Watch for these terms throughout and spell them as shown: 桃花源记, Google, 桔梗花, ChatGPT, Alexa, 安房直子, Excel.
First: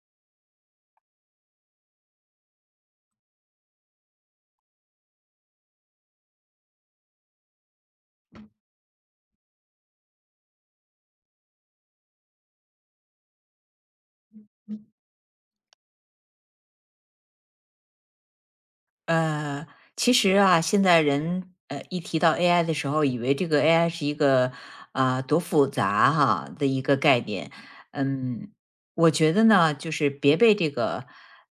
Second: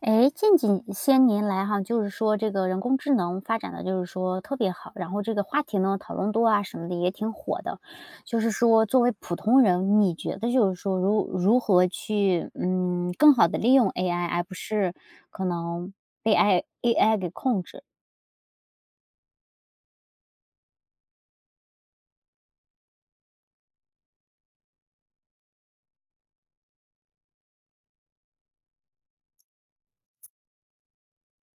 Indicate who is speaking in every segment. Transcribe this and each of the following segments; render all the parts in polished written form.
Speaker 1: 哎，近几些年来哈，就是说这个人工智能发展的就是说特别好，然后这个话题呢讨论多啊什么的也挺火的。就是说作为普通人，你觉得就是说如何去更好的利用 AI，而不是可能被 AI 给控制？
Speaker 2: 呃，其实啊，现在人一提到 AI 的时候，以为这个 AI 是一个多复杂哈的一个概念。嗯，我觉得呢，就是别被这个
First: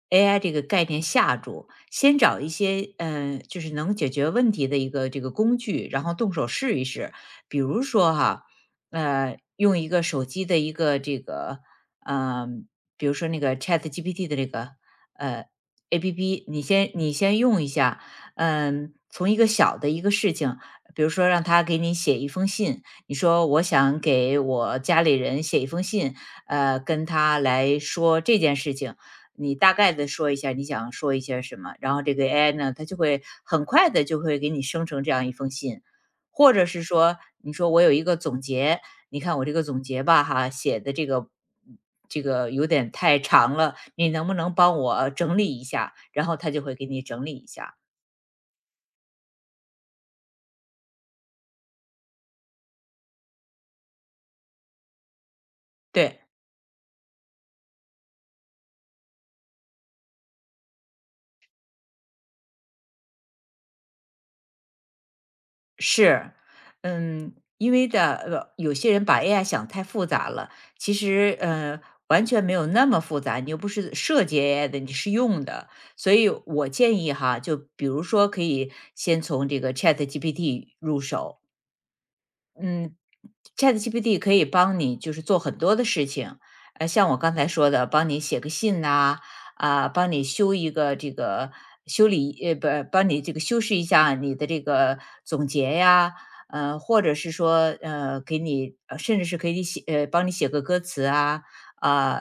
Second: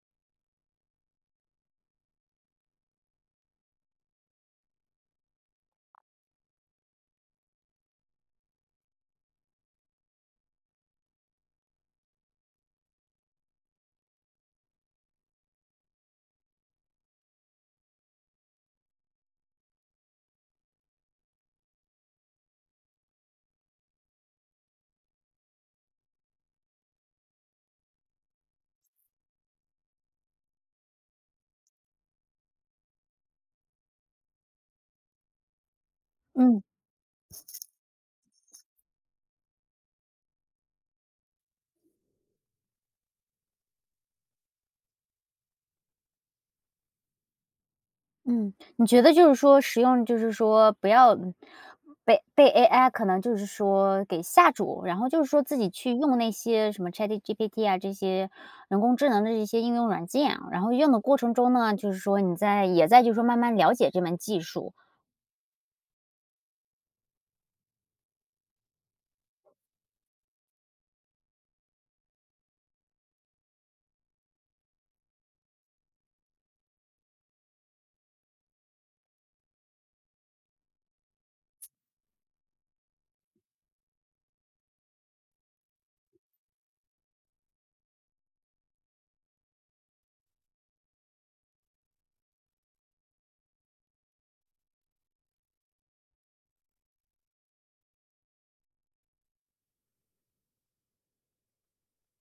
Speaker 2: AI 这个概念吓住，先找一些就是能解决问题的一个这个工具，然后动手试一试。比如说哈，用一个手机的一个这个，嗯、比如说那个 Chat GPT 的这个。呃。APP，你先用一下，从一个小的一个事情，比如说让他给你写一封信，你说我想给我家里人写一封信，跟他来说这件事情，你大概的说一下你想说一些什么，然后这个 AI 呢，它就会很快的就会给你生成这样一封信，或
Speaker 1: 嗯。
Speaker 2: 者是说你说我有一个总结，你看我这个总结吧，哈，写的这个这个有点太长了，你能不能帮我整理一下？然后他就会给你整理一下。
Speaker 1: 嗯，你觉得就是说使用就是说不要被 AI 可能就是说给吓住，然后就是说自己去用
Speaker 2: 对，
Speaker 1: 那些什么 ChatGPT 啊这些人工智能的这些应用软件啊然后用的过程中呢，就是说你在也在就是说慢慢了解这门技术，
Speaker 2: 是，因为的有些人把 AI 想太复杂了，其实完全没有那么复杂，你又不是设计 AI 的，你是用的，所以我建议哈，就比如说可以先从这个 Chat GPT 入手，嗯，ChatGPT 可以帮你就是做很多的事情，像我刚才说的，帮你写个信呐、啊，帮你修一个这个修理，不，帮你这个修饰一下你的这个总结呀，或者是说，给你，甚至是可以写，帮你写个歌词啊，啊、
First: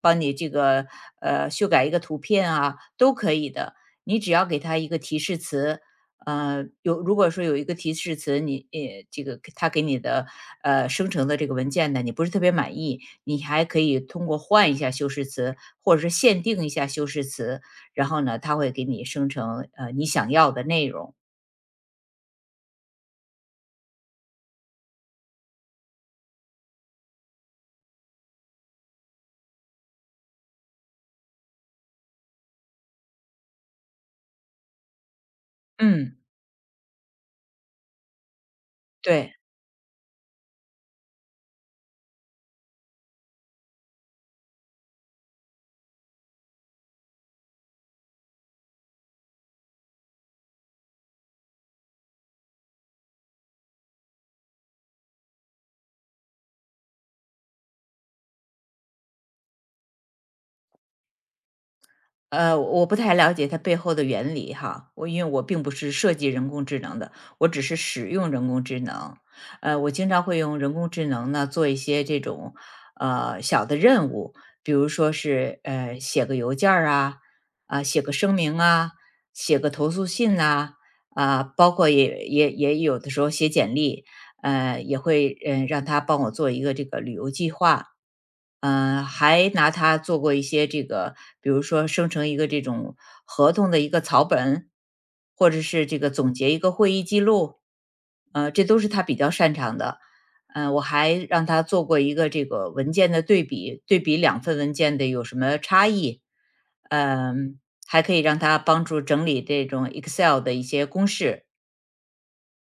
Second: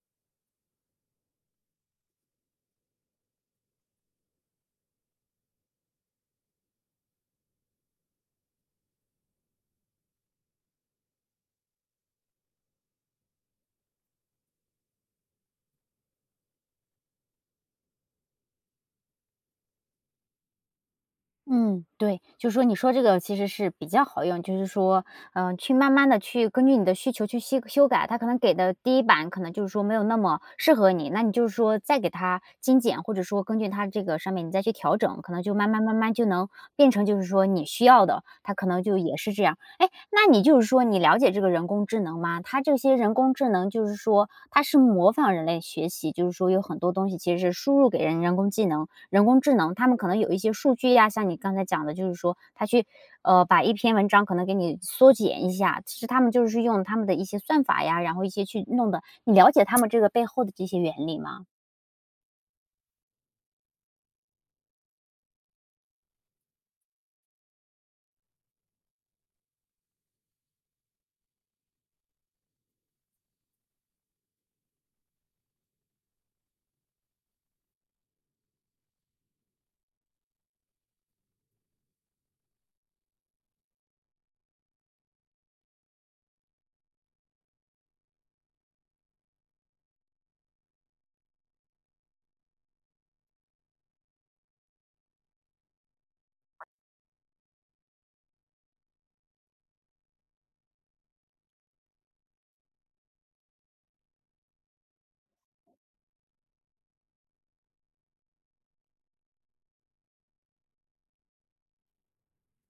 Speaker 2: 帮你这个，修改一个图片啊，都可以的。你只要给他一个提示词，有如果说有一个提示词，你这个它给你的生成的这个文件呢，你不是特别满意，你还可以通过换一下修饰词，或者是限定一下修饰词，然后呢，它会给你生成你想要的内容。
Speaker 1: 嗯，对，就是说你说这个其实是比较好用，就是说，去慢慢的去根据你的需求去修改，它可能给的第一版可能就是说没有那么适合你，那你就是说再给它精简，或者说根据它这个上面你再去调整，可能就慢慢慢慢
Speaker 2: 嗯，
Speaker 1: 就能变成就是说你需要的，它可能就也是
Speaker 2: 对。
Speaker 1: 这样。哎，那你就是说你了解这个人工智能吗？它这些人工智能就是说它是模仿人类学习，就是说有很多东西其实是输入给人工智能。人工智能，他们可能有一些数据呀，像你刚才讲的，就是说他去，把一篇文章可能给你缩减一下，其实他们就是用他们的一些算法呀，然后一些去弄的，你了解他们这个背后的这些原理吗？
Speaker 2: 我不太了解它背后的原理哈，我因为我并不是设计人工智能的，我只是使用人工智能。我经常会用人工智能呢做一些这种小的任务，比如说是写个邮件儿啊，啊、写个声明啊，写个投诉信呐、啊，包括也有的时候写简历，也会让他帮我做一个这个旅游计划，嗯，还拿它做过一些这个，比如说生成一个这种合同的一个草本，或者是这个总结一个会议记录，这都是他比较擅长的。我还让他做过一个这个文件的对比，对比两份文件的有什么差异，嗯、还可以让他帮助整理这种 Excel 的一些公式。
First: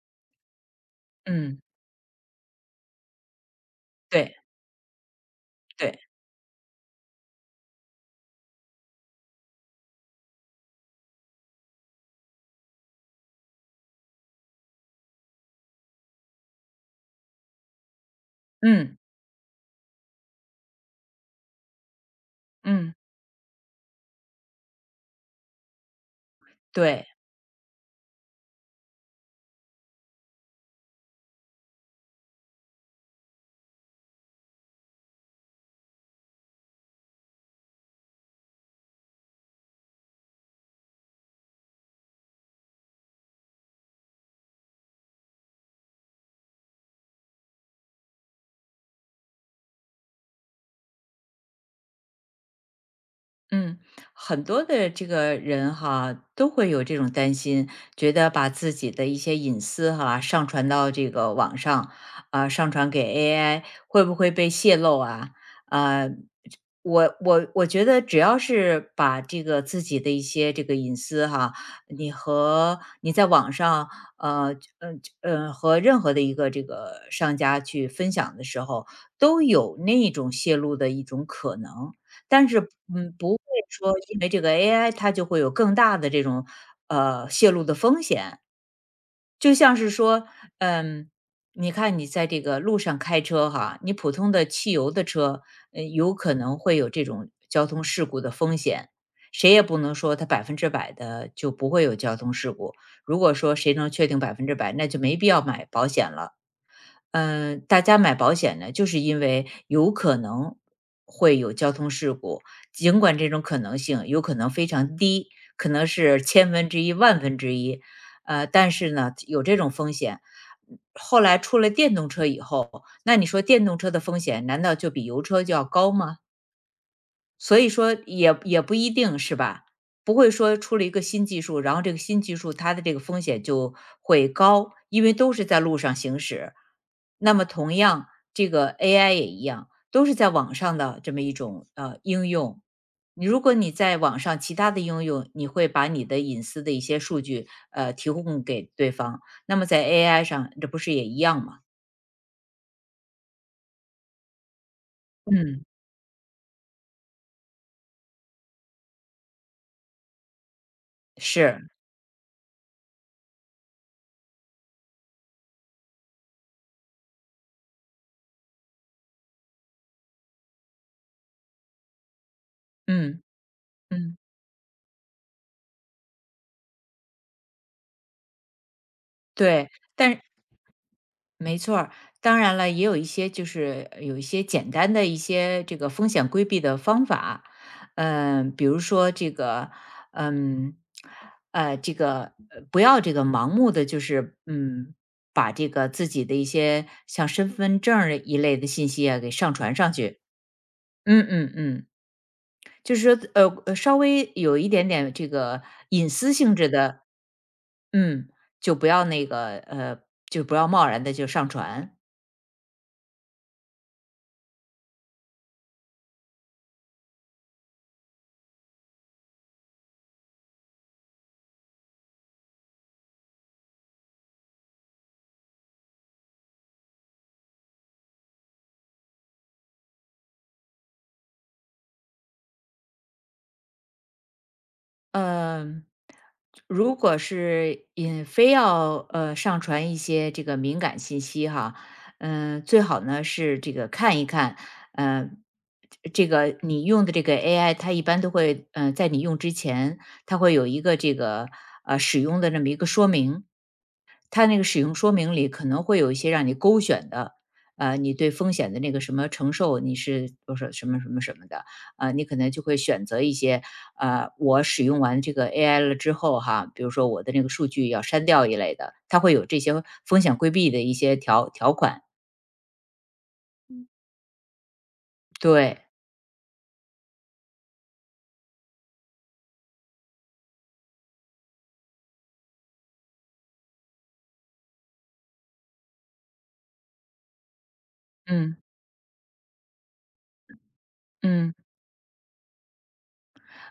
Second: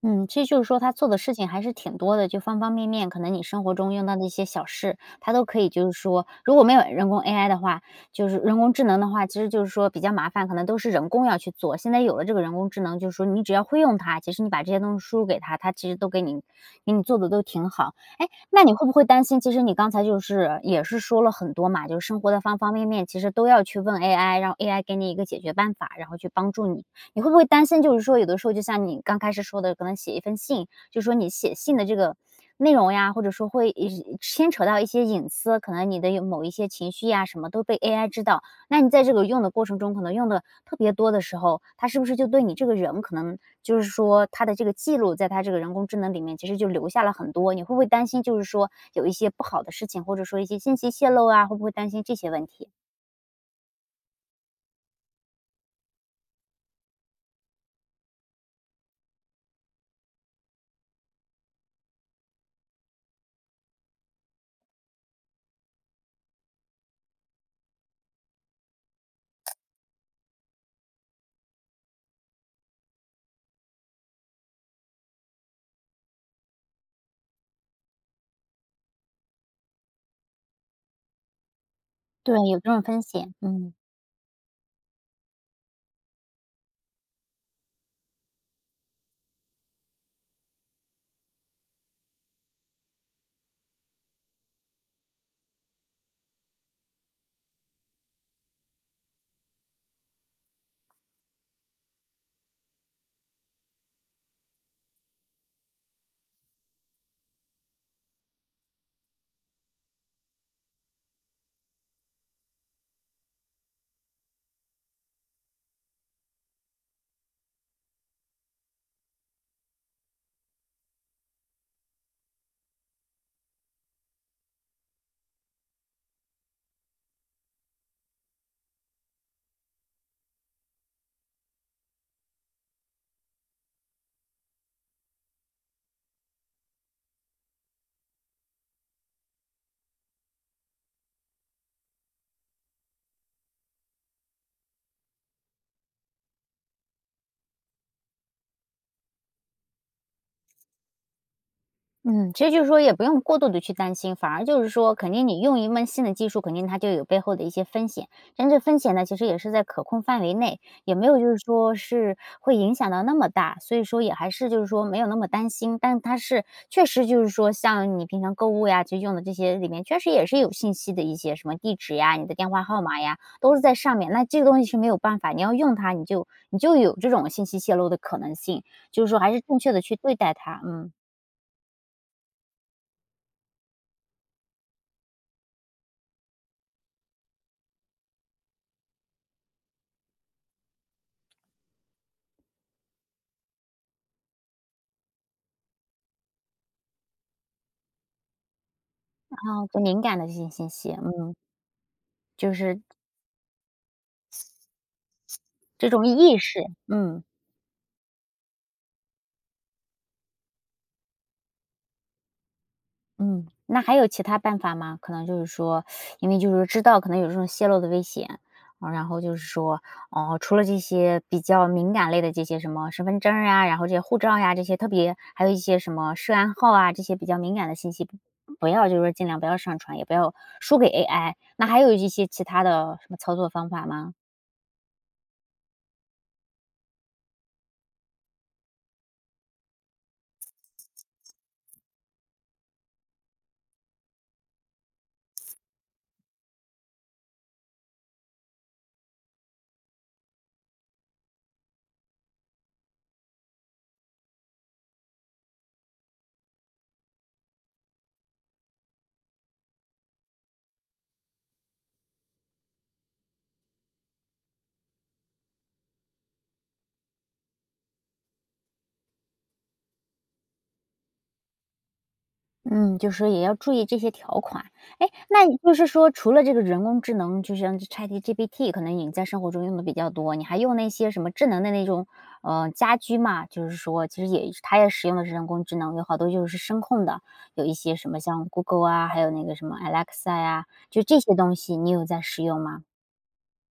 Speaker 1: 嗯，其实就是说他做的事情还
Speaker 2: 嗯，
Speaker 1: 是挺多的，就方方面面，可能你生活中用到的一
Speaker 2: 对
Speaker 1: 些小事，他都可以就是
Speaker 2: 对，
Speaker 1: 说，如果没有人工 AI 的话，就是人工智能的话，其实就是说比较麻烦，可能都是人工要去做。现在有了这个人工智能，就是说你只要会用它，其实你把这些东西输入给它，它其实都给你做的都挺好。哎，那你会不
Speaker 2: 嗯
Speaker 1: 会担心？其实你刚才就是也是说了很多嘛，就是生活的方方面
Speaker 2: 嗯，
Speaker 1: 面，其实都要去问 AI，让 AI 给你一个解决办法，然后去帮助你。
Speaker 2: 对。
Speaker 1: 你会不会担心，就是说有的时候就像你刚开始说的，可能写一封信，就是说你写信的这个内容呀，或者说会一牵扯到一些隐私，可能你的有某一些情绪呀什么都被 AI 知道。那你在这个用的过程中，可能用的特别多的时候，它是不是就对你这个人，可能就是说它的这个记录，在它这个人工智能里面，其实就留下了很多。你会不会担心，就是说有一些不好的事情，或者说一些信息泄露啊，会不会担心这些问题？
Speaker 2: 嗯，很多的这个人哈，都会有这种担心，觉得把自己的一些隐私哈上传到这个网上，上传给 AI 会不会被泄露啊？啊、我觉得只要是把这个自己的一些这个隐私哈，你和你在网上呃和任何的一个这个商家去分享的时候，都有那种泄露的一种可能。
Speaker 1: 对，
Speaker 2: 但
Speaker 1: 有
Speaker 2: 是，
Speaker 1: 这种风险，
Speaker 2: 不会
Speaker 1: 嗯。
Speaker 2: 说因为这个 AI 它就会有更大的这种，泄露的风险。就像是说，嗯，你看你在这个路上开车哈，你普通的汽油的车，有可能会有这种交通事故的风险。谁也不能说它百分之百的就不会有交通事故，如果说谁能确定百分之百，那就没必要买保险了。大家买保险呢，就是因为有可能会有交通事故，尽管这种可能性有可能非常低，可能是千分之一、万分之一，但是呢，有这种风险。后来出了电动车以后，那你说电动车的风险难道就比油车就要高吗？所以说也不一定是吧？不会说出了一个新技术，然后这个新技术它的这个风险就会高，因为都是在路上行驶。那么同样，这个 AI 也一样，都是在网上的这么一种应用。你如果你在网上其他的应用，你会把你的隐私的一些数据提供给对方，那么在 AI 上这不是也一样吗？
Speaker 1: 嗯，其实就是说也不用过度的去担心，反而就是说肯定你用
Speaker 2: 嗯，
Speaker 1: 一门新的技术，肯定它就有背后的一些风险，但这风险呢，其实也是在可控范围内，也没有就是
Speaker 2: 是，
Speaker 1: 说是会影响到那么大，所以说也还是就是说没有那么担心。但它是确实就是说像你平常购物呀，就用的这些里面确实也是有信息的一些什么地址呀，你的电话号码呀，
Speaker 2: 嗯
Speaker 1: 都是在上面，
Speaker 2: 嗯，
Speaker 1: 那这个东西是没有办法，你要用它，你就你就有这种信息泄露的可能性，就是说还是正
Speaker 2: 对。
Speaker 1: 确的去对
Speaker 2: 但
Speaker 1: 待它，嗯。
Speaker 2: 没错儿，当然了，也有一些就是有一些简单的一些这个风险规避的方法，比如说这个，嗯，这个不要这个盲目的就是把这个自己的一些像身份证儿一类的信息啊给上
Speaker 1: 哦，
Speaker 2: 传
Speaker 1: 不
Speaker 2: 上
Speaker 1: 敏感
Speaker 2: 去，
Speaker 1: 的这些信息，
Speaker 2: 嗯
Speaker 1: 嗯，
Speaker 2: 嗯嗯，
Speaker 1: 就是
Speaker 2: 就是说稍微有一点点这个
Speaker 1: 这种
Speaker 2: 隐私
Speaker 1: 意
Speaker 2: 性
Speaker 1: 识，
Speaker 2: 质的，
Speaker 1: 嗯
Speaker 2: 嗯，就不要那个就不要贸然的就上传，
Speaker 1: 嗯，那还有其他办法吗？可能就是说，因为就是知道可能有这种泄露的危险，啊，然后就是说，哦，除了这些比较敏感类的这些什么身份证儿啊，然后这些护照呀，这些特别还有一些什么涉案号啊，这些比较敏感的信息，不要就是说尽量不要上传，也不要输给 AI。那还有一些其他的什么操作方法吗？
Speaker 2: 嗯，如果是也非要上传一些这个敏感信息哈，最好呢是这个看一看，呃，这个你用的这个 AI，它一般都会在你用之前，它会有一个这个使用的那么一个说明，它那个使用说明里可能会有一些让你勾选的，你对风险的那个什么承受，你是多少什么什么什么的，你可能就会选择一些，我使用完这个 AI 了之后哈，比如说我的那个数据要删掉一类的，它会有这些风险规避的一些条款。
Speaker 1: 嗯，就说也要注意这些条款。哎，那也就
Speaker 2: 对，
Speaker 1: 是说，除了这个人工智能，就像 ChatGPT，可能你在生活中用的比较多，你还用那些什么智能的那种家居嘛？就是说，其实也它也使用的是人工智能，有好多就是声控的，有一些什么像
Speaker 2: 嗯
Speaker 1: Google 啊，还有那个什么 Alexa 呀、就这些
Speaker 2: 嗯。
Speaker 1: 东西，你有在使用吗？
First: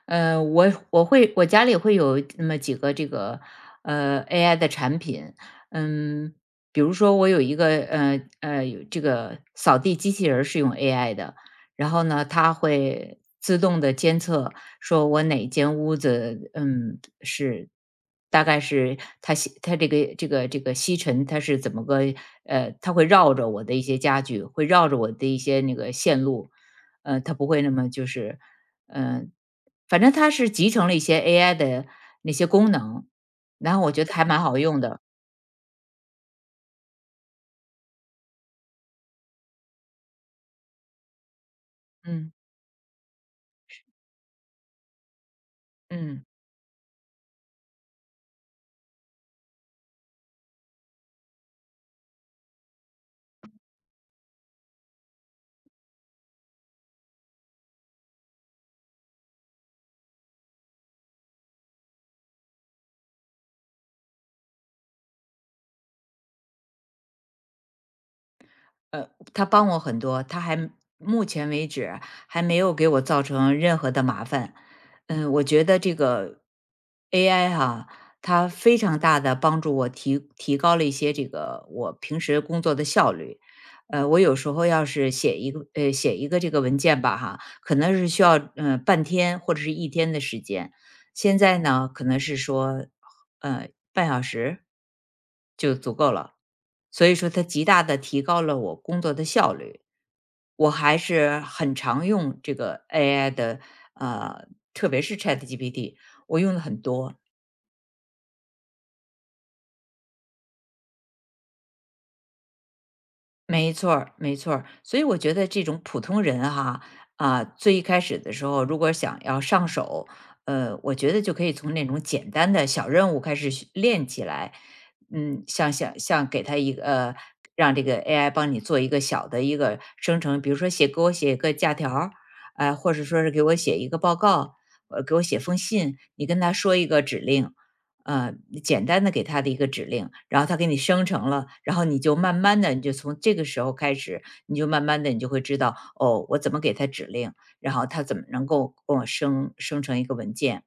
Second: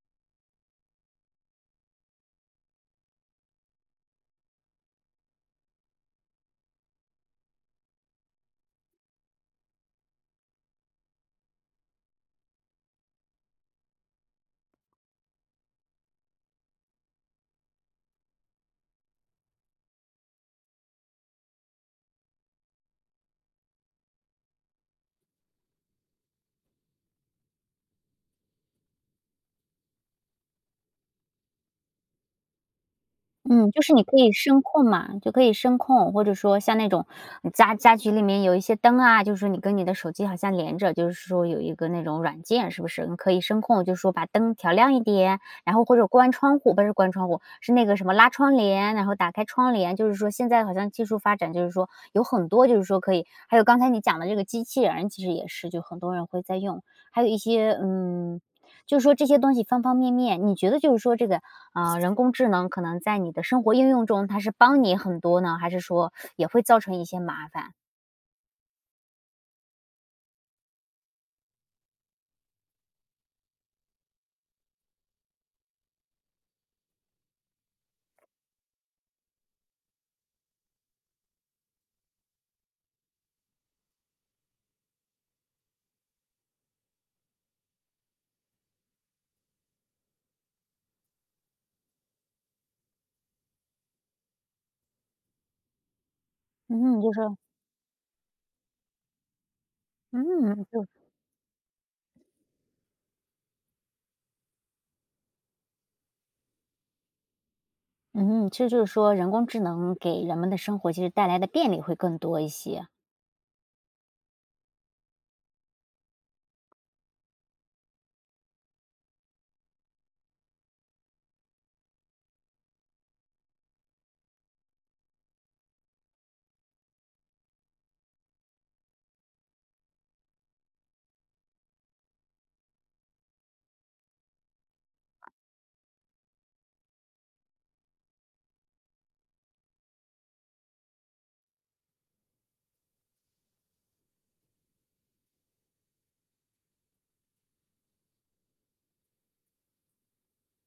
Speaker 2: 我家里会有那么几个这个AI 的产品，嗯，比如说我有一个有这个扫地机器人儿是用 AI 的，然后呢，它会自动的监测说我哪间屋子嗯是。大概是它吸它这个吸尘，它是怎么个它会绕着我的一些家具，会绕着我的一些那个线路，它不会那么就是嗯，反正它是集成了一些 AI 的那些功能，
Speaker 1: 嗯，
Speaker 2: 然
Speaker 1: 就
Speaker 2: 后我
Speaker 1: 是你
Speaker 2: 觉得
Speaker 1: 可
Speaker 2: 还
Speaker 1: 以
Speaker 2: 蛮好
Speaker 1: 声
Speaker 2: 用
Speaker 1: 控
Speaker 2: 的。
Speaker 1: 嘛，就可以声控，或者说像那种家居里面有一些灯啊，就是说你跟你的手机好像连着，就是说有一个那种
Speaker 2: 嗯，
Speaker 1: 软件，是不是？你可以声控，就是说把灯调亮一点，然后或者
Speaker 2: 嗯。
Speaker 1: 关窗户，不是关窗户，是那个什么拉窗帘，然后打开窗帘。就是说现在好像技术发展，就是说有很多就是说可以，还有刚才你讲的这个机器人，其实也是，就很多人会在用，还有一些就是说这些东西方方面面，你觉得就是说这个啊，人工智能可能在你的生活应用中，它是帮你很多呢，还是说也会造成一些麻烦？
Speaker 2: 呃，他帮我很多，他还目前为止还没有给我造成任何的麻烦。嗯，我觉得这个 AI 哈、它非常大的帮助我提高了一些这个我平时工作的效率。我有时候要是写一个这个文件吧哈，可能是需要半天或者是一天的时间，现在呢可能是说呃半小时就足够了。
Speaker 1: 嗯，
Speaker 2: 所以说它极大的提高了我工作的效率。
Speaker 1: 嗯，
Speaker 2: 我
Speaker 1: 就
Speaker 2: 还是很常用这个 AI 的，呃，特别是 ChatGPT，我用的很多。
Speaker 1: 嗯，其实就是说人工智能给人们的生活其实带来的便利会更多一些。
Speaker 2: 没错儿，没错儿。所以我觉得这种普通人哈，啊，最一开始的时候，如果想要上手，我觉得就可以从那种简单的小任务开始学练起来。嗯，像给他一个让这个 AI 帮你做一个小的一个生成，比如说给我写一个假条儿，哎、或者说是给我写一个报告，给我写封信，你跟他说一个指令，呃，简单的给他的一个指令，然后他给你生成了，然后你就慢慢的，你就从这个时候开始，你就慢慢的，你就会知道，哦，我怎么给他指令，然后他怎么能够跟我生成一个文件。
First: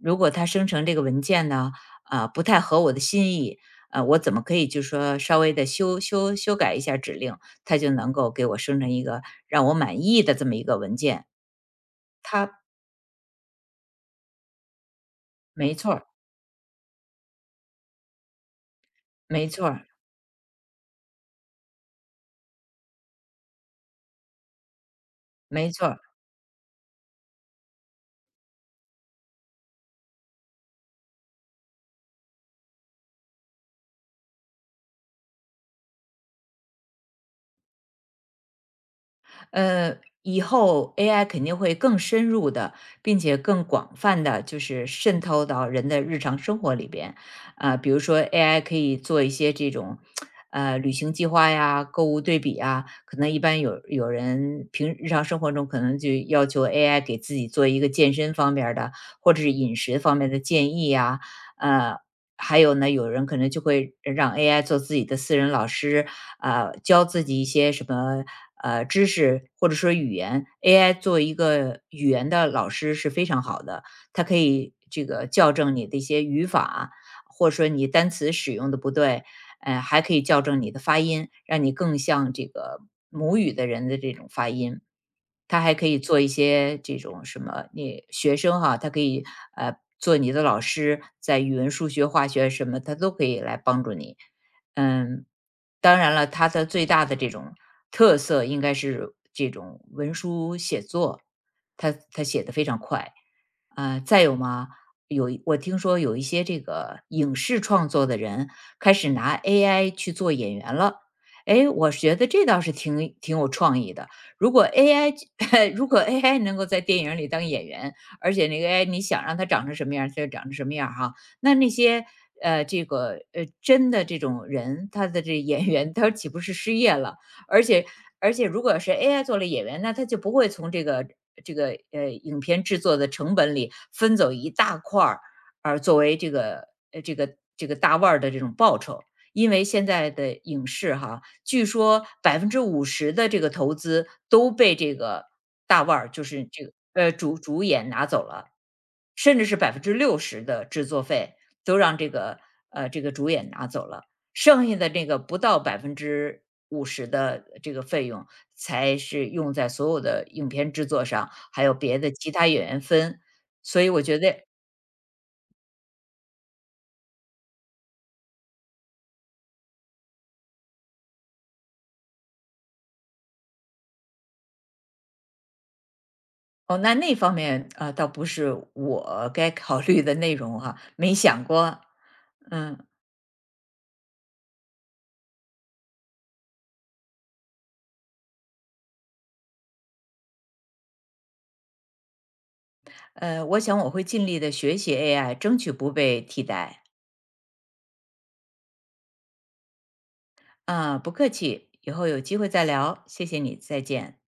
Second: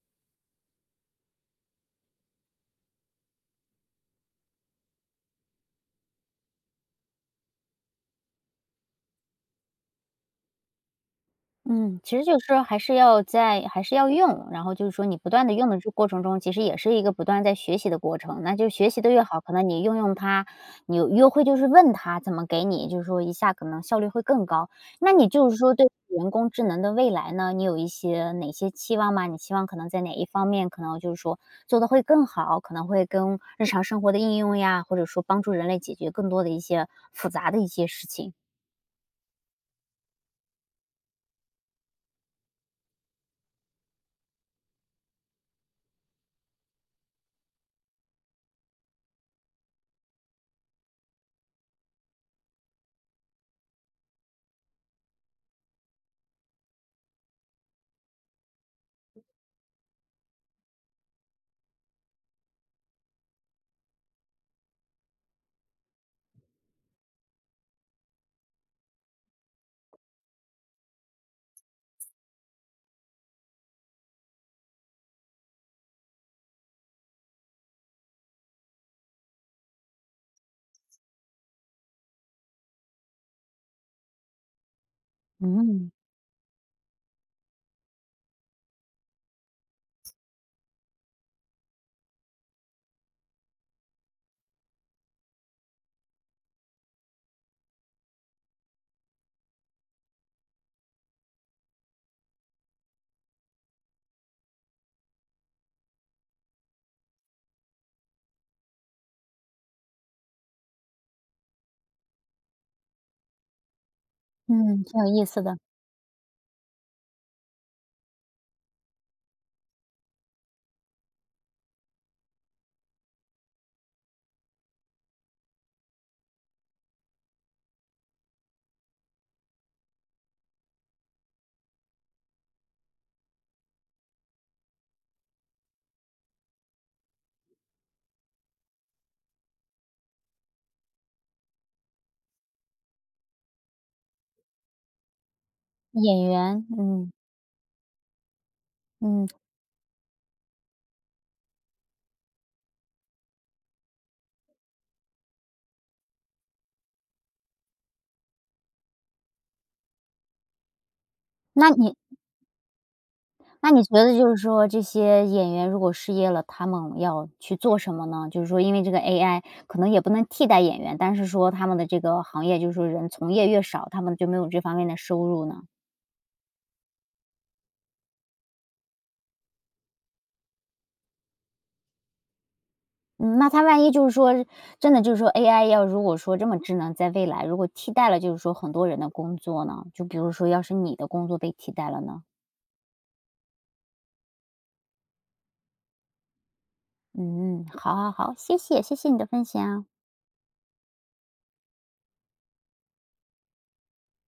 Speaker 2: 如果他生成这个文件呢，啊、不太合我的心意，我怎么可以就说稍微的修改一下指令，他就能够给我生成一个让我满意的这么一个文件？
Speaker 1: 嗯，其实就是
Speaker 2: 他
Speaker 1: 说还是要用，然后就是说你不断的用
Speaker 2: 没
Speaker 1: 的这
Speaker 2: 错儿，
Speaker 1: 过程中，其实也是一个不断在学习的过程。那就学习的越好，
Speaker 2: 没
Speaker 1: 可
Speaker 2: 错
Speaker 1: 能你
Speaker 2: 儿，
Speaker 1: 用用它，你约会就是问他怎么给你，就是说一下可能效率会更高。那你就是
Speaker 2: 没
Speaker 1: 说对
Speaker 2: 错儿。
Speaker 1: 人工智能的未来呢，你有一些哪些期望吗？你希望可能在哪一方面可能就是说做的会更好，可能会跟日常生活的应用呀，或者说帮助人类解决更多的一些复杂的一些事情。
Speaker 2: 呃，以后 AI 肯定会更深入的，并且更广泛的，就是渗透到人的日常生活里边。比如说 AI 可以做一些这种，旅行计划呀、购物对比啊，可能一般有人平日常生活中可能就要求 AI 给自己做一个健身方面儿的，或者是饮食方面的建议呀，呃，还有呢，有人可能就会让 AI 做自己的私人老师，教自己一些什么知识或者说语言，AI 作为一个语言的老师是非常好的，它可以这个校正你的一些语法，或者说你单词使用的不对，还可以校正你的发音，让你更像这个母语的人的这种发音。他还可
Speaker 1: 嗯，
Speaker 2: 以做一些这种什么，你学生哈、他可以做你的老师，在语文、数学、化学什么，他都可以来帮助你。嗯，当然了，它的最大的这种特色应该是这种文书写作，他写的非常快。啊，再有嘛，我听说有一些这个影视创作的人开始拿 AI 去做演员了。哎，我觉得这倒是挺有创意的。如果
Speaker 1: 嗯，挺
Speaker 2: AI
Speaker 1: 有意思的。
Speaker 2: 如果 AI 能够在电影里当演员，而且那个 AI 你想让它长成什么样它就长成什么样哈。那些这个真的这种人，他的这演员，他岂不是失业了？而且而且，如果是 AI 做了演员，那他就不会从这个影片制作的成本里分走一大块儿，而作为这个这个大腕儿的这种报酬。因为现在的影视哈，据说百分之五十的这个投资都被这个大腕儿，
Speaker 1: 演
Speaker 2: 就是这
Speaker 1: 员，
Speaker 2: 个
Speaker 1: 嗯
Speaker 2: 主演拿走了，
Speaker 1: 嗯，
Speaker 2: 甚至是60%的制作费都让这个这个主演拿走了，剩下的那个不到百分之五十的这个费用才是用在所有的影片制作上，还
Speaker 1: 那
Speaker 2: 有
Speaker 1: 你
Speaker 2: 别的其他演员分。
Speaker 1: 那
Speaker 2: 所
Speaker 1: 你
Speaker 2: 以
Speaker 1: 觉
Speaker 2: 我
Speaker 1: 得
Speaker 2: 觉
Speaker 1: 就是
Speaker 2: 得
Speaker 1: 说这些演员如果失业了，他们要去做什么呢？就是说因为这个 AI 可能也不能替代演员，但是说他们的这个行业就是说人从业越少，他们就没有这方面的收入呢？
Speaker 2: 哦，那方面，啊，倒不是我该考虑的内容哈，没想过。嗯，
Speaker 1: 嗯，那他万一就是说真的就是说 AI 要如果说这么智能，在未来如果替代了就是说很多人的工作呢？就比如说要是你的工作被替代了呢？
Speaker 2: 我想我会尽力的学习 AI，争取不被替代。
Speaker 1: 嗯，好好好，谢谢谢谢你的分享。
Speaker 2: 啊，不客气，以后有机会再聊，谢谢你，再见。